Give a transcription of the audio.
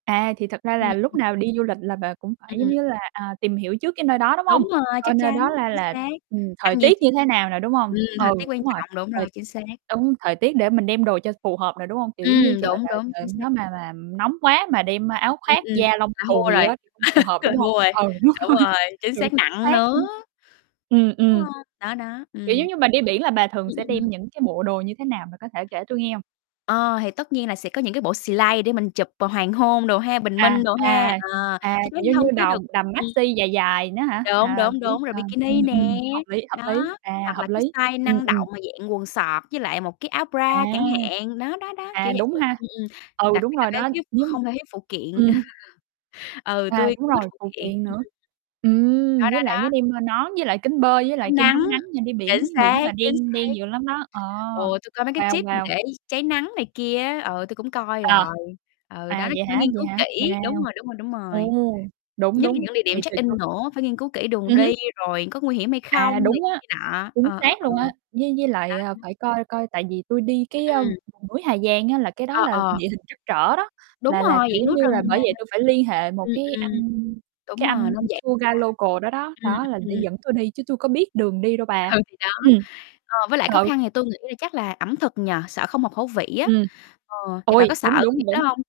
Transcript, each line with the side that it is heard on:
right: À, thì thật ra
left: Ừm.
right: là lúc
left: Ừm.
right: nào đi du lịch là bà cũng phải, giống
left: Ừm.
right: như là, à, tìm hiểu trước cái nơi đó, đúng hông?
left: Đúng rồi,
right: Coi
left: chắc
right: nơi
left: chắn,
right: đó la
left: chính
right: là,
left: xác.
right: ừm, thời
left: Ăn diện
right: tiết
left: ch
right: như thế nào nè, đúng không?
left: ừm, thời
right: Ừ,
left: tiết quan
right: đúng rồi.
left: trọng, đúng
right: Thời
left: rồi, chính xác.
right: Đúng, thời tiết để mình đem đồ cho phù hợp nè, đúng hông? Kiểu giống như
left: Ừm,
right: trời
left: đúng,
right: đ
left: đúng,
right: trời
left: chính xác.
right: nó mà mà nóng quá mà đem áo
left: Ừm,
right: khoác
left: ừm.
right: da lông
left: Là
right: cừu
left: thua
right: gì
left: rồi.
right: đó thì không phù hợp,
left: Là
right: đúng không?
left: thua rồi.
right: Ừ, đúng
left: Đúng
right: rồi.
left: rồi, chính
right: Ừ,
left: xác,
right: chính
left: nặng
right: xác ư.
left: nữa.
right: Ừm,
left: Đúng
right: ừm.
left: hông? Đó, đó.
right: Kiểu
left: Ừm.
right: giống như mà đi biển là bà thường
left: Ừm,
right: sẽ
left: ừm.
right: đem những cái bộ đồ như thế nào bà có thể kể cho tui nghe hông?
left: Ờ, thì tất nhiên là sẽ có những cái bộ slay để mình chụp, ờ, hoàng hôn đồ ha, bình
right: À,
left: minh đồ ha,
right: à.
left: ờ,
right: À,
left: chắc
right: kiểu
left: chắn
right: như
left: là
right: như
left: hông thiếu được.
right: đồng đầm
left: Ừm.
right: maxi dài nữa hả?
left: Đúng,
right: À,
left: đúng,
right: kiểu,
left: đúng, rồi
right: à,
left: bikini
right: ừm,
left: nè.
right: ừm, hợp lý, hợp lý,
left: Đó.
right: à,
left: Hoặc
right: hợp
left: là cái
right: lý.
left: style
right: Ừm,
left: năng
right: ừm.
left: động mà dạng quần soóc với lại một cái áo
right: À!
left: bra chẳng hạn. Đó, đó, đó,
right: À,
left: kiểu vậy.
right: đúng ha.
left: Ừm, ừm.
right: Ừ,
left: Đặc
right: đúng
left: biệt là
right: rồi
left: cái
right: đó.
left: thiếu
right: Nhưng
left: không thể thiếu phụ kiện.
right: ừm.
left: Ừ,
right: À,
left: tui
right: đúng
left: cũng thích
right: rồi,
left: phụ
right: phụ
left: kiện.
right: kiện
left: Ừm,
right: nữa.
left: ừm.
right: Ừm,
left: Đó,
right: với
left: đó,
right: lại nhớ
left: đó.
right: đem theo nón, với lại kính bơi, với
left: Kem
right: lại
left: chống
right: kem
left: nắng.
right: chống nắng nha, đi
left: Chính
right: biển biển
left: xác,
right: mà
left: chính
right: đen
left: xác.
right: đen dữ lắm đó. Ờ.
left: Ừ, tôi coi mấy cái
right: Wow,
left: tip mà
right: wow.
left: để cháy nắng này kia á, ờ, tui cũng coi
right: Ờ.
left: rồi. Ừ, đó,
right: À,
left: nói
right: vậy
left: chung phải
right: hả?
left: nghiên
right: Vậy
left: cứu
right: hả?
left: kỹ, đúng
right: Wow.
left: rồi, đúng rồi, đúng rồi.
right: Ồ! Đúng,
left: Nhất là
right: đúng.
left: những địa điểm
right: Thì
left: check
right: phải
left: in
right: có
left: nữa, phải nghiên cứu kỹ đường
right: Ừm hứm.
left: đi, rồi có nguy hiểm hay
right: À,
left: không này
right: đúng
left: kia,
right: á.
left: kia nọ.
right: Chính
left: Ờ, ờ,
right: xác
left: ờ.
right: luôn á. Với với
left: Đó
right: lại, ờ,
left: [unintelligible]
right: phải coi coi tại vì tui đi
left: Ừm,
right: cái, a,
left: ừm.
right: vùng núi Hà Giang á là cái đó
left: Ơ,
right: là
left: ờ.
right: địa hình trắc trở đó,
left: Đúng
right: là là,
left: rồi,
right: kiểu,
left: dạng
right: giống
left: núi
right: như là,
left: rừng nè.
right: bởi vậy tui phải li hệ một
left: Ừm,
right: cái
left: ừm.
right: anh
left: Đúng
right: cái
left: rồi,
right: anh
left: nên vậy
right: tour guy
left: bà
right: local đó đó,
left: ừm,
right: đó là
left: ừm,
right: để
left: ừm.
right: dẫn tôi đi chứ tui có biết đường đi đâu bà.
left: Ừ, thì đó.
right: Ừm.
left: Ờ, với lại khó
right: Ừ.
left: khăn thì tôi nghĩ là chắc là ẩm thực nhỉ? Sợ không hợp khẩu vị á.
right: Ừm.
left: Ờ, thì bà
right: Ôi,
left: có sợ
right: đúng,
left: cái việc
right: đúng,
left: đó
right: đúng.
left: hông?